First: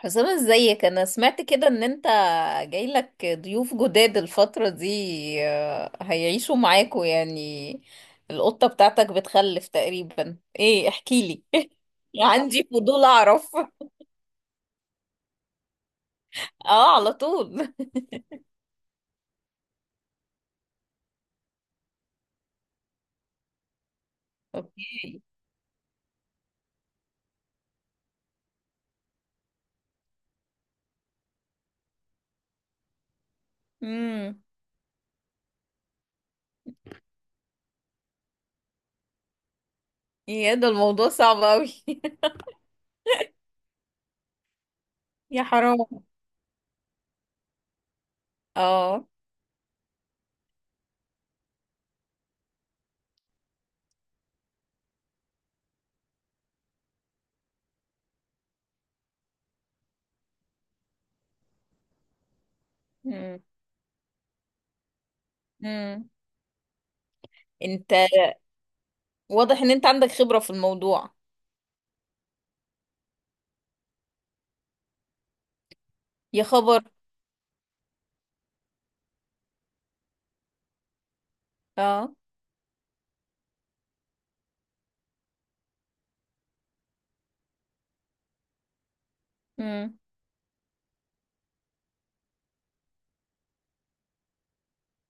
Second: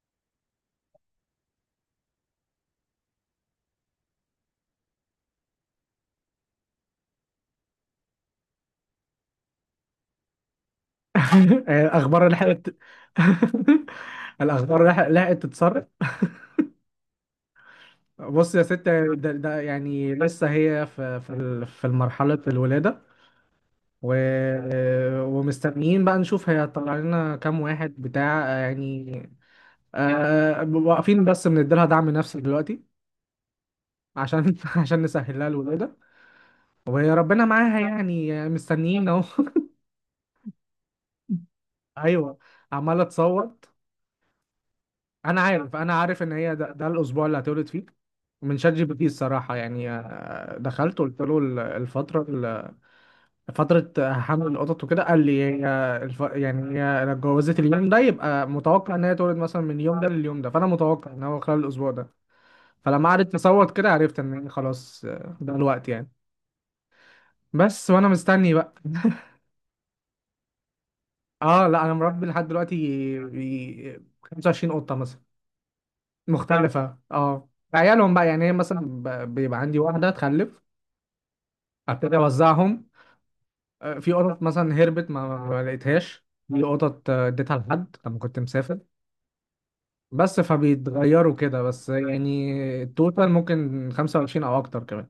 حسام ازيك؟ انا سمعت كده ان انت جايلك ضيوف جداد الفترة دي. هيعيشوا معاكوا يعني؟ القطة بتاعتك بتخلف تقريبا ايه؟ احكيلي. الاخبار لحقت عندي فضول اعرف. الاخبار لحق- لحقت تتسرب. اه، على طول. بص يا ست، ده يعني لسه هي في مرحله الولاده و... اوكي. ومستنيين بقى نشوف هيطلع لنا كام واحد بتاع يعني. واقفين بس بنديلها دعم نفسي دلوقتي امم عشان عشان نسهل لها الولاده، وربنا معاها يعني مستنيين اهو. يا ده الموضوع صعب قوي. ايوه، عماله تصور. انا يا عارف حرام. انا عارف ان هي ده الاسبوع اللي هتولد فيه. من شات جي بي اه. تي الصراحه يعني، دخلت قلت له فتره حمل القطط وكده، قال لي هي يعني هي لو اتجوزت اليوم ده يبقى متوقع ان هي تولد مثلا من اليوم ده لليوم ده، فانا متوقع ان هو خلال الاسبوع ده. فلما قعدت امم تصوت كده عرفت ان هي خلاص، ده الوقت يعني. امم بس انت وانا مستني بقى. واضح ان انت عندك خبرة في الموضوع. اه لا، انا مربي لحد دلوقتي 25 قطه مثلا يا خبر. مختلفة. اه عيالهم بقى يعني هي مثلا بيبقى عندي واحدة تخلف اه. ابتدي اوزعهم. في قطط مثلا هربت ما لقيتهاش، في قطط اديتها لحد لما كنت مسافر، بس فبيتغيروا كده. بس يعني التوتال ممكن 25 او اكتر كمان.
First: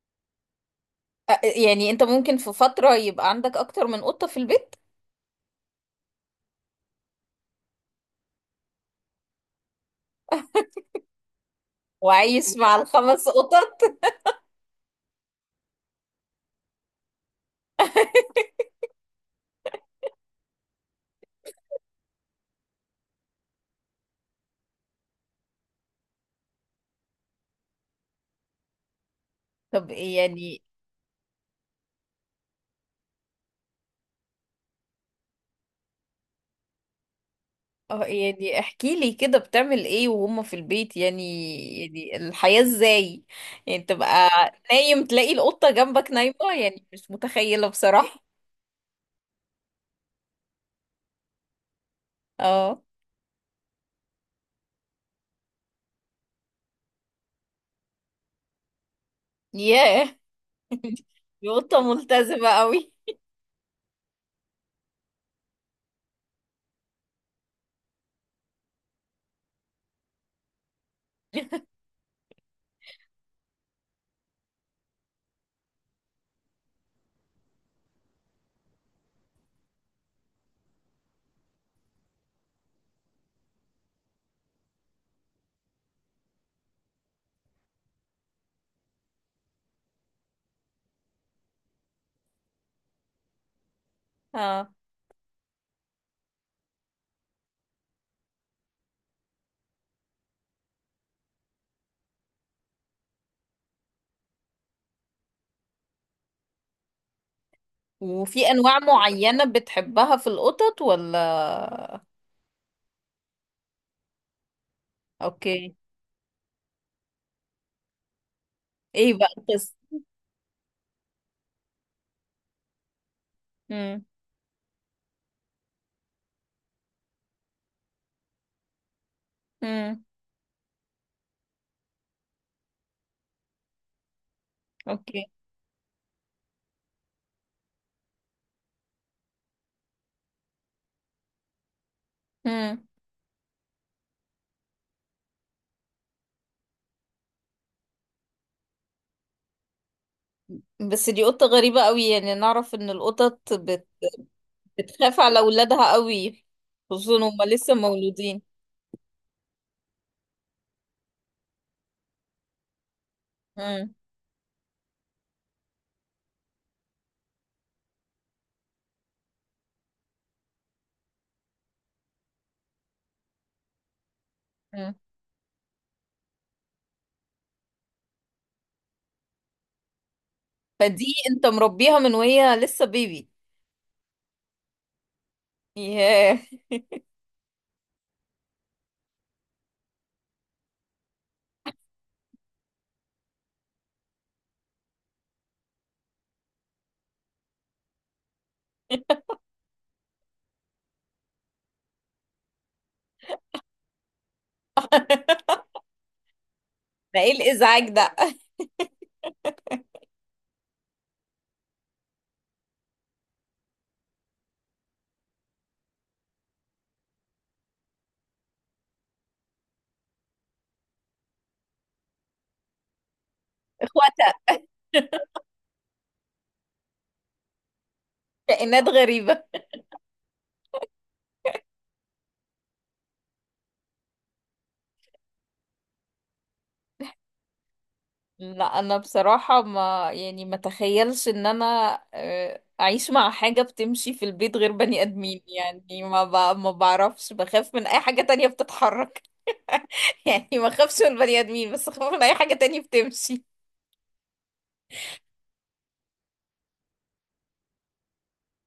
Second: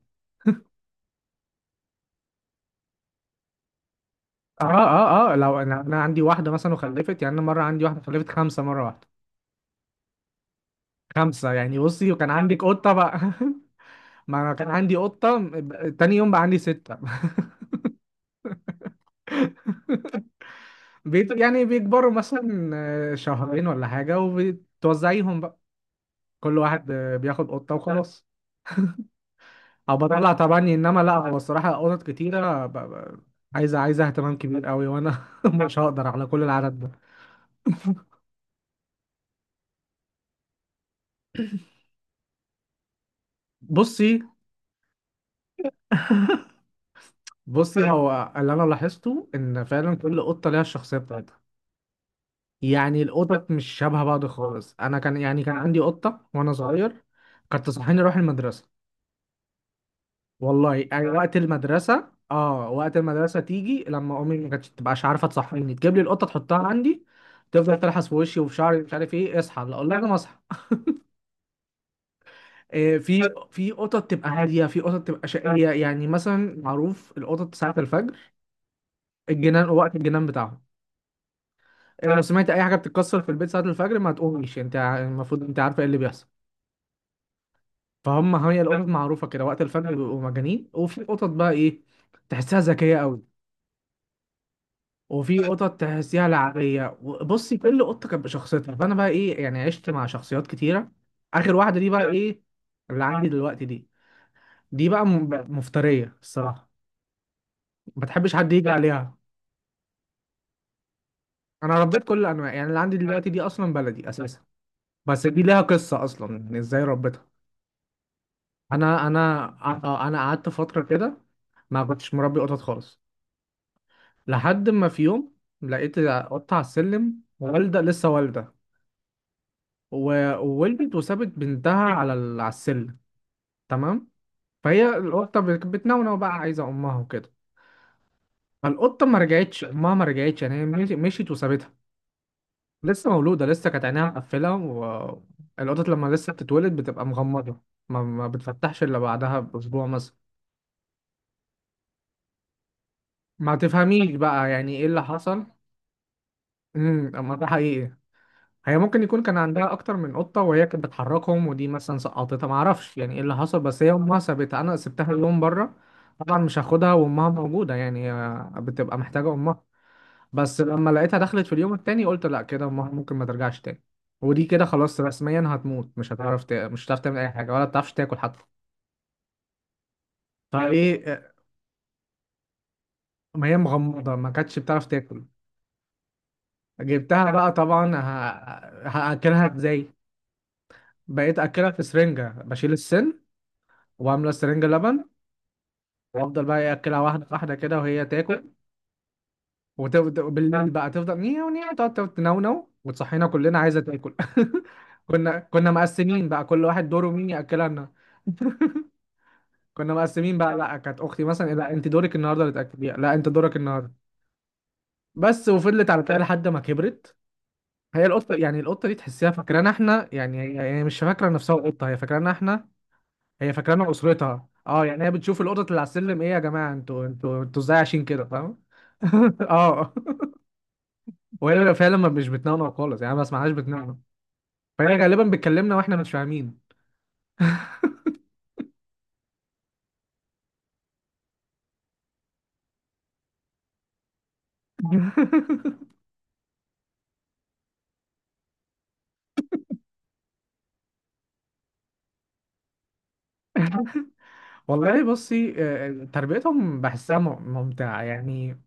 يعني انت ممكن في فترة يبقى عندك اكتر من قطة في اه البيت؟ اه اه لو انا عندي واحدة مثلا وخلفت، يعني انا مرة عندي واحدة خلفت خمسة مرة واحدة. خمسة يعني، بصي وكان وعايش عندك مع قطة بقى. الخمس قطط؟ ما انا كان عندي قطة، تاني يوم بقى عندي ستة. بيت يعني بيكبروا مثلا شهرين ولا حاجة وبتوزعيهم بقى. كل واحد بياخد قطة وخلاص. طب أو إيه بطلع طبعا، يعني؟ إنما لا هو الصراحة قطط كتيرة عايزة اهتمام كبير قوي، وأنا مش هقدر على كل العدد ده. اه، يعني احكي لي كده بتعمل ايه وهم في البيت يعني؟ يعني الحياة ازاي؟ يعني بصي تبقى نايم تلاقي القطة جنبك نايمة؟ يعني مش متخيلة بصي بصراحة. هو اللي أنا لاحظته إن فعلا كل قطة ليها الشخصية بتاعتها. اه. يعني القطط مش شبه بعض خالص. أنا كان يعني كان عندي قطة وأنا صغير، كانت تصحيني أروح المدرسة. ياه. والله يعني وقت دي قطة المدرسة، ملتزمة اه قوي. وقت المدرسة تيجي لما امي ما كانتش تبقاش عارفة تصحيني تجيب لي القطة تحطها عندي، تفضل تلحس في وشي وفي شعري مش عارف ايه، اصحى لا اقول لها انا مصحى. آه في في قطط تبقى هادية، في قطط تبقى شقية. يعني مثلا معروف القطط ساعة الفجر الجنان، وقت الجنان بتاعهم. لو سمعت اي حاجة بتتكسر في البيت ساعة الفجر ما تقوميش، انت المفروض انت عارفة ايه اللي بيحصل. فهم هي القطط معروفة كده وقت الفجر بيبقوا مجانين. وفي قطط بقى ايه، تحسها ذكية قوي، اه. وفي قطط تحسيها لعبيه. بصي كل قطه كانت بشخصيتها، فانا بقى ايه يعني عشت مع شخصيات كتيره. اخر واحده دي بقى ايه، اللي عندي دلوقتي دي، دي بقى مفتريه الصراحه، ما تحبش وفي حد يجي انواع عليها. معينة بتحبها في القطط انا ولا؟ ربيت كل الانواع، يعني اللي عندي دلوقتي دي اصلا بلدي اساسا، بس دي ليها اوكي. قصه اصلا إن ازاي ربيتها. انا ايه بقى انا القصة؟ انا قعدت فتره كده ما كنتش مربي قطط خالص، امم لحد ما في يوم لقيت قطه على السلم والده، لسه والده. امم وولدت وسابت بنتها على على السلم، تمام؟ فهي اوكي. القطه بتنونو بقى عايزه امها وكده. فالقطه ما رجعتش، امها ما رجعتش، يعني هي مشيت وسابتها. لسه مولوده، لسه كانت عينيها مقفله، والقطط لما لسه بتتولد بتبقى مغمضه، ما بتفتحش الا بعدها باسبوع مثلا. بس دي قطة غريبة قوي، يعني نعرف ان ما تفهميش بقى يعني ايه اللي بتخاف على حصل. اولادها قوي، امم، خصوصا اما هما ده لسه حقيقي. مولودين. هي ممكن يكون كان عندها اكتر من قطه وهي كانت بتحركهم، ودي مثلا سقطتها، ما اعرفش يعني ايه اللي حصل، بس هي مم. امها سابتها. انا سبتها اليوم بره، طبعا مش هاخدها وامها موجوده، يعني هي بتبقى محتاجه امها. بس لما لقيتها دخلت في اليوم التاني، قلت لا كده ممكن ما ترجعش تاني، ودي كده مم. خلاص رسميا هتموت، مش هتعرف مش هتعرف تعمل اي حاجه، ولا بتعرفش تاكل حتى. فايه فدي آه، انت مربيها من وهي لسه بيبي؟ ما هي مغمضه ما كانتش بتعرف تاكل. ياه. جبتها بقى طبعا، هاكلها ازاي؟ بقيت اكلها في سرنجه بشيل السن وعامله سرنجه لبن، وافضل بقى إيه اكلها واحده واحده كده وهي تاكل. وبالليل بقى تفضل نيو نيو، تقعد تقعد تنونو وتصحينا كلنا عايزه تاكل. كنا مقسمين بقى كل واحد دوره ده مين ايه ياكلها الازعاج لنا. ده؟ كنا مقسمين بقى، لا كانت اختي مثلا إيه، لا انت دورك النهارده اللي تاكليها، لا انت دورك النهارده. بس، وفضلت على كده لحد ما كبرت. هي القطه يعني القطه دي تحسيها فاكرانا احنا، يعني هي هي مش فاكره نفسها قطه، هي فاكرانا احنا، هي فاكرانا اخواتها. اسرتها. اه يعني هي بتشوف القطط اللي على السلم، ايه يا جماعه انتوا انتوا انتوا ازاي عايشين كده، فاهم؟ كائنات غريبة. اه. وهي بيبقى فعلا مش بتنونو خالص، يعني ما بسمعهاش بتنونو، فهي غالبا بتكلمنا واحنا مش فاهمين. لا انا بصراحة ما تخيلش ان انا اعيش مع حاجة بتمشي في البيت غير بني ادمين، يعني ما بعرفش، بخاف من اي حاجة تانية بتتحرك. يعني ما اخافش من البني ادمين، بس اخاف من اي حاجة تانية بتمشي. والله بصي، تربيتهم بحسها ممتعة يعني.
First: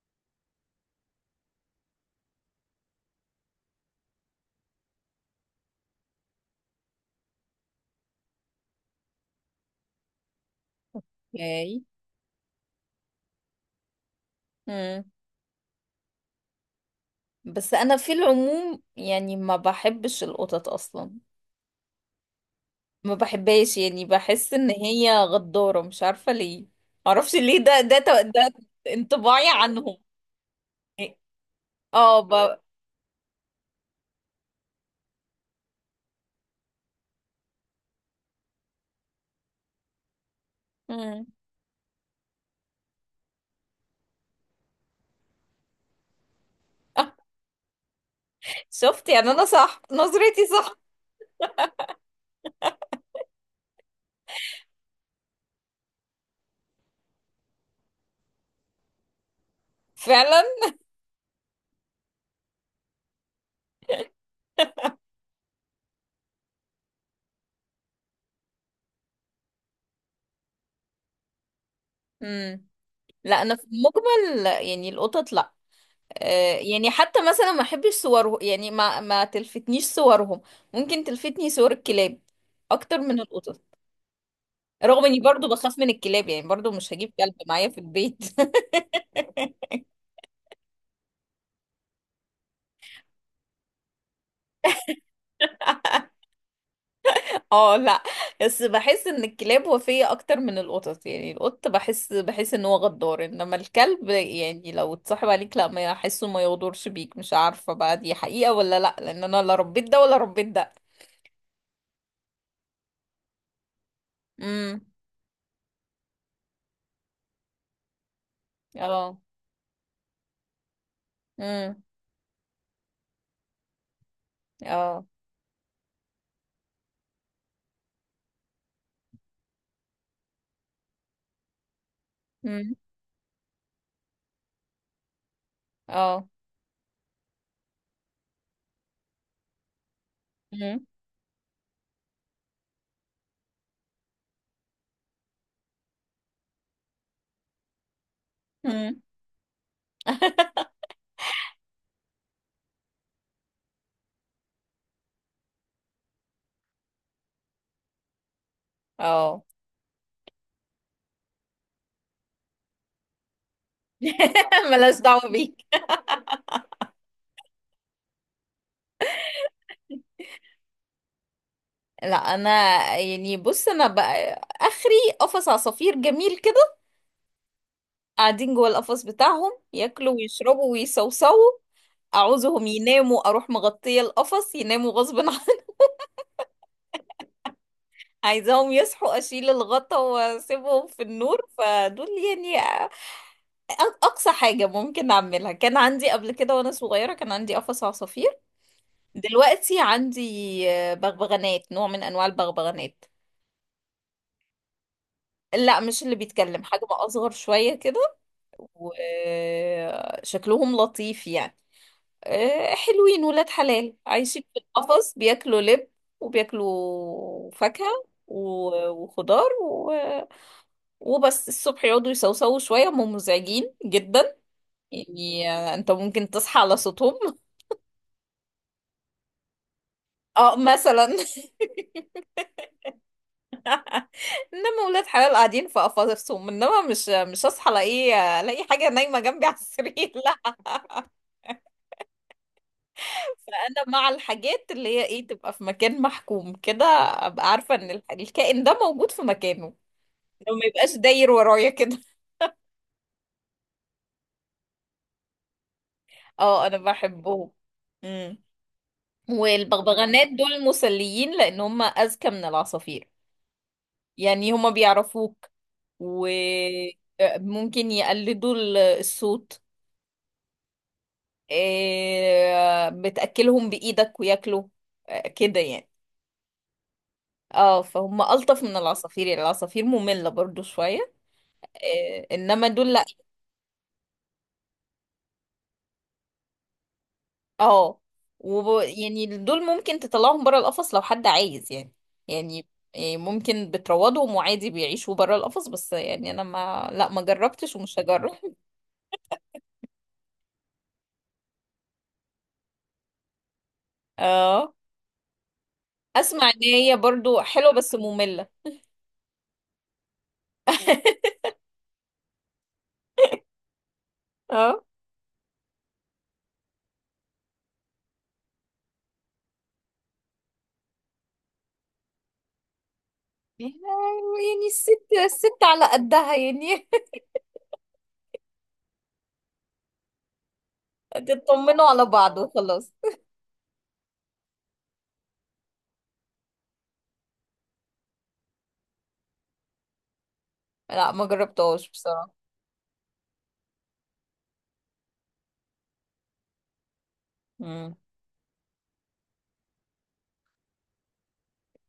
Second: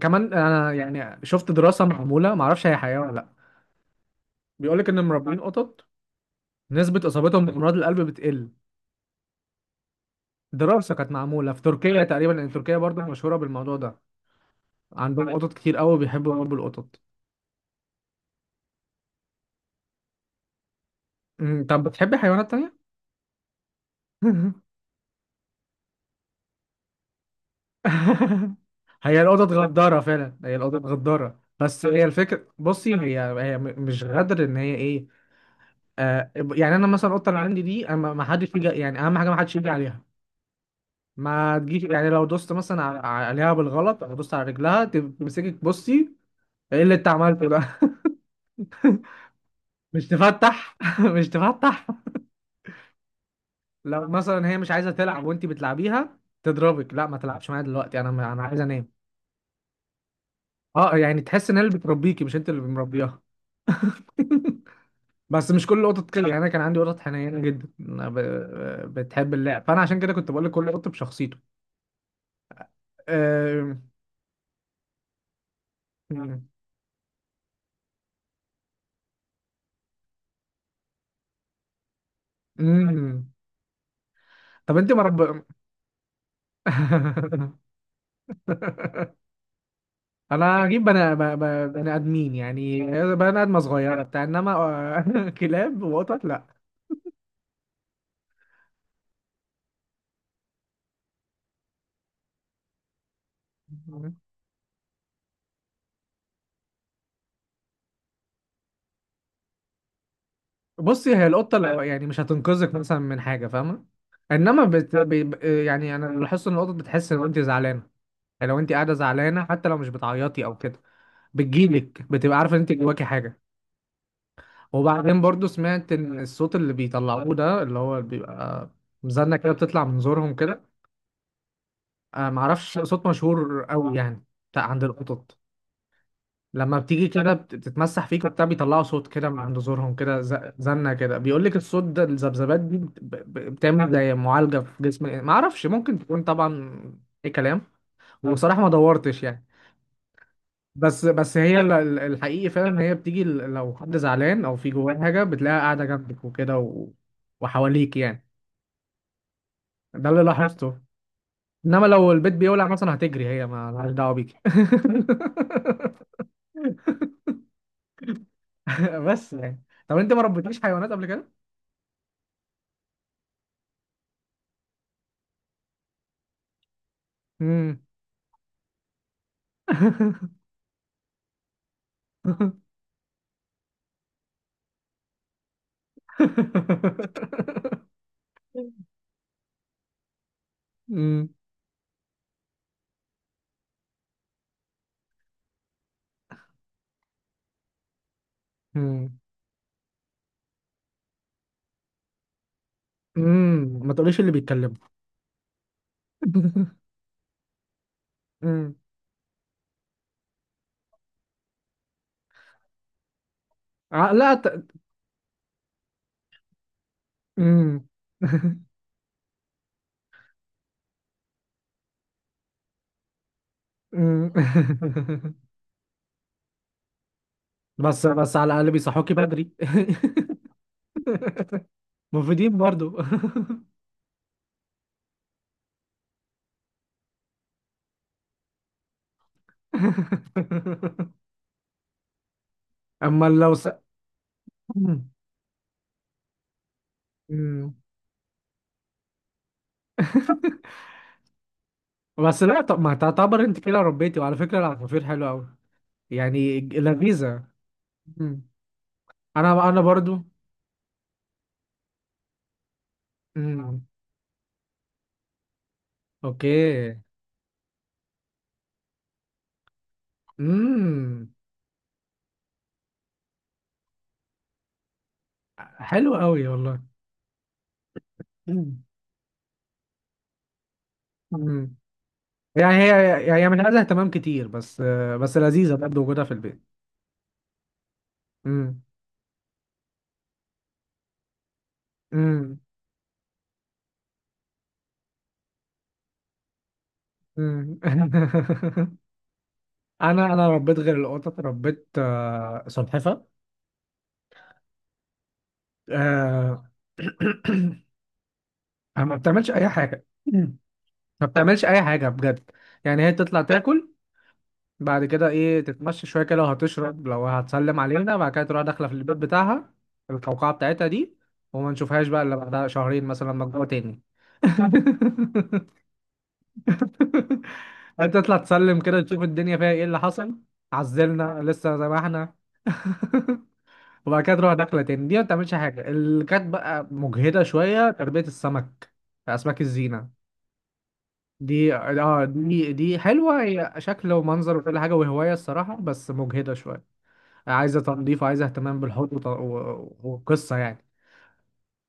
كمان انا يعني شفت دراسة معمولة ما اعرفش هي حقيقة ولا لا، بيقول لك ان مربين قطط نسبة اصابتهم بامراض القلب بتقل. دراسة كانت معمولة في اوكي. تركيا تقريبا، لان تركيا برضه مشهورة بالموضوع ده، امم. عندهم قطط كتير قوي بيحبوا يربوا القطط. بس انا في العموم يعني ما بحبش القطط اصلا. أمم، طب بتحبي حيوانات تانية؟ ما بحبهاش، يعني بحس ان هي غدارة، مش عارفة ليه. معرفش ليه، ده هي الأوضة انطباعي عنهم. اتغدارة فعلا، هي الأوضة اتغدارة، بس هي اه الفكرة ب... بصي هي هي مش غدر، إن هي إيه، آه يعني أنا مثلا القطة اللي عندي دي أنا، ما حدش يجي يعني، أهم حاجة ما حدش يجي عليها. مم. ما تجيش يعني لو دوست مثلا عليها بالغلط أو دوست على رجلها تمسكك بصي، إيه اللي أنت عملته ده. شفت؟ يعني انا صح، مش نظرتي تفتح، صح. مش تفتح. لو مثلا هي مش عايزة تلعب وأنت بتلعبيها تضربك، لا ما تلعبش معايا دلوقتي أنا عايز أنام. فعلا. أه يعني تحس إن هي اللي بتربيكي مش أنت اللي مربيها. بس مش كل القطط كده، يعني انا كان عندي قطط حنينه جدا أنا بتحب اللعب، فانا عشان كده كنت بقول لك كل قط بشخصيته. امم. لا انا في أم... المجمل يعني القطط لا. آه، يعني حتى مثلا ما احبش صورهم، يعني ما تلفتنيش صورهم. ممكن تلفتني صور الكلاب اكتر من أم... القطط. طب انت رغم اني مرب. برضو بخاف من الكلاب، يعني برضو مش هجيب كلب معايا في البيت. انا هجيب بني بني ادمين يعني، بني ادمه صغيره بتاع، انما كلاب وقطط لا. اه، لا. بس بحس ان الكلاب وفية اكتر من القطط. يعني القط بحس ان هو غدار، انما الكلب يعني لو اتصاحب عليك لا ما احسه، ما يغدرش بيك. مش عارفة بقى دي حقيقة ولا لا، لان انا لا ربيت ده ولا ربيت ده. بصي هي القطه يعني مش هتنقذك مثلا من حاجه، فاهمه؟ انما امم. يعني انا لاحظت ان القطط بتحس لو انت زعلانه، يعني لو انت قاعده اه. زعلانه حتى لو مش بتعيطي او كده امم. بتجيلك، بتبقى عارفه ان انت جواكي حاجه. اه. وبعدين برضو سمعت ان الصوت اللي بيطلعوه ده اللي هو بيبقى مزنه كده، بتطلع من زورهم كده، امم. معرفش، صوت مشهور قوي يعني بتاع عند القطط اه. لما بتيجي كده بتتمسح فيك وبتاع بيطلعوا صوت كده من عند زورهم كده، امم. زنه كده، بيقول لك الصوت ده الذبذبات دي بتعمل زي معالجه في جسم. معرفش ممكن تكون طبعا اي كلام وبصراحه ما امم. دورتش يعني. بس هي الحقيقي فعلا إن هي بتيجي لو حد زعلان او في جواه حاجه بتلاقيها قاعده جنبك وكده وحواليك يعني، اه. ده اللي لاحظته. انما لو البيت بيولع مثلا هتجري هي، ما لهاش دعوه بيك. ملاش دعوة بيك. بس يعني طب انت ما ربيتيش حيوانات قبل كده؟ لا انا يعني بص، انا بقى اخري قفص عصافير جميل كده. امم قاعدين جوه القفص بتاعهم ياكلوا ويشربوا ويصوصوا. اعوزهم يناموا اروح مغطيه القفص يناموا غصب عني. عايزاهم يصحوا اشيل الغطا واسيبهم في امم النور. فدول يعني اقصى حاجه ممكن اعملها. كان عندي قبل كده وانا صغيره كان عندي قفص عصافير. امم دلوقتي عندي بغبغانات، نوع من انواع البغبغانات. أمم. ما تقوليش اللي بيتكلموا. لا مش اللي بيتكلم، حجم اصغر شويه كده. امم. وشكلهم لطيف يعني، حلوين، ولاد حلال آه، لا عايشين ت... في القفص، بياكلوا لب وبياكلوا فاكهة امم. وخضار وبس الصبح يقعدوا يسوسوا شوية، هم مزعجين امم. جدا. يعني انت ممكن تصحى على صوتهم. بس بس على الاقل بيصحوكي بدري. اه مثلا. مفيدين برضو. انما ولاد حلال قاعدين في قفصهم، انما مش هصحى الاقي حاجة نايمة جنبي على السرير، لا. اما لو فانا مع الحاجات اللي هي ايه، تبقى في مكان محكوم كده. ابقى مم. عارفه ان الكائن ده موجود في مكانه. لو ما يبقاش داير ورايا كده. بس لا، طب ما تعتبر انت كده ربيتي، وعلى فكره العصافير حلوه قوي يعني، اه، انا لذيذه. بحبهم. امم. مم. انا برضو. والبغبغانات دول مسليين لان هم اذكى من العصافير. مم. يعني هم بيعرفوك، اوكي، وممكن يقلدوا الصوت. امم، آه، بتاكلهم بايدك وياكلوا، آه، كده يعني. حلو قوي والله. اه، فهم الطف من مم. العصافير. يعني العصافير ممله برضو شويه. مم. إيه، انما يعني دول هي هي هي من عايزه اهتمام كتير، بس بس لذيذه برضه وجودها في البيت. اه امم. يعني دول ممكن تطلعهم بره القفص لو حد عايز يعني. امم. يعني إيه، ممكن بتروضهم وعادي بيعيشوا بره القفص، بس يعني انا ما لا ما جربتش ومش هجرب. انا ربيت غير القطط ربيت سلحفه، اه، اسمع ان آه، هي برضو حلوه بس ممله. ما بتعملش اي حاجه، ما بتعملش اي حاجه بجد. يعني هي تطلع تاكل، اه، بعد كده ايه تتمشى شويه كده، لو هتشرب لو هتسلم علينا، بعد كده تروح داخله في البيت بتاعها، القوقعه بتاعتها دي، وما نشوفهاش بقى الا بعدها شهرين مثلا لما تجوع تاني. يعني الست على قدها يعني. انت تطلع تسلم كده تشوف الدنيا فيها ايه اللي حصل، عزلنا لسه تطمنوا زي ما على احنا. بعض وخلاص. وبعد كده تروح داخله تاني. دي ما بتعملش حاجه. اللي كانت بقى مجهده شويه تربيه السمك، اسماك الزينه، لا ما دي جربتهاش اه بصراحه. دي دي حلوه هي شكل ومنظر وكل حاجه وهوايه الصراحه، بس مجهده شويه، عايزه مم. تنظيف وعايزه اهتمام بالحوض وقصه يعني.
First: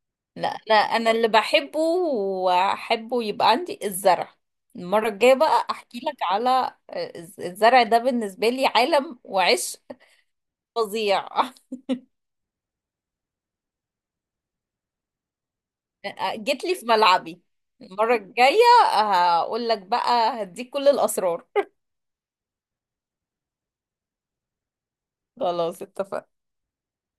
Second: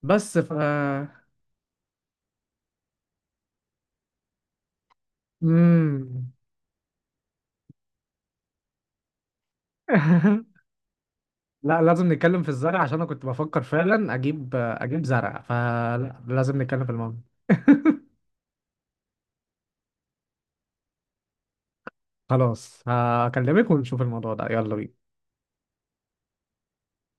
بس لا ف انا اللي بحبه واحبه يبقى عندي الزرع. المرة الجاية بقى احكي لك مم. على الزرع. ده بالنسبة لي عالم وعشق فظيع. لا لازم نتكلم في الزرع عشان انا كنت بفكر فعلا اجيب زرع، فلا لازم جيت لي نتكلم في في الموضوع. ملعبي. المرة الجاية هقول لك بقى، هديك كل الأسرار. خلاص هكلمك ونشوف الموضوع ده، يلا بينا. خلاص اتفقنا.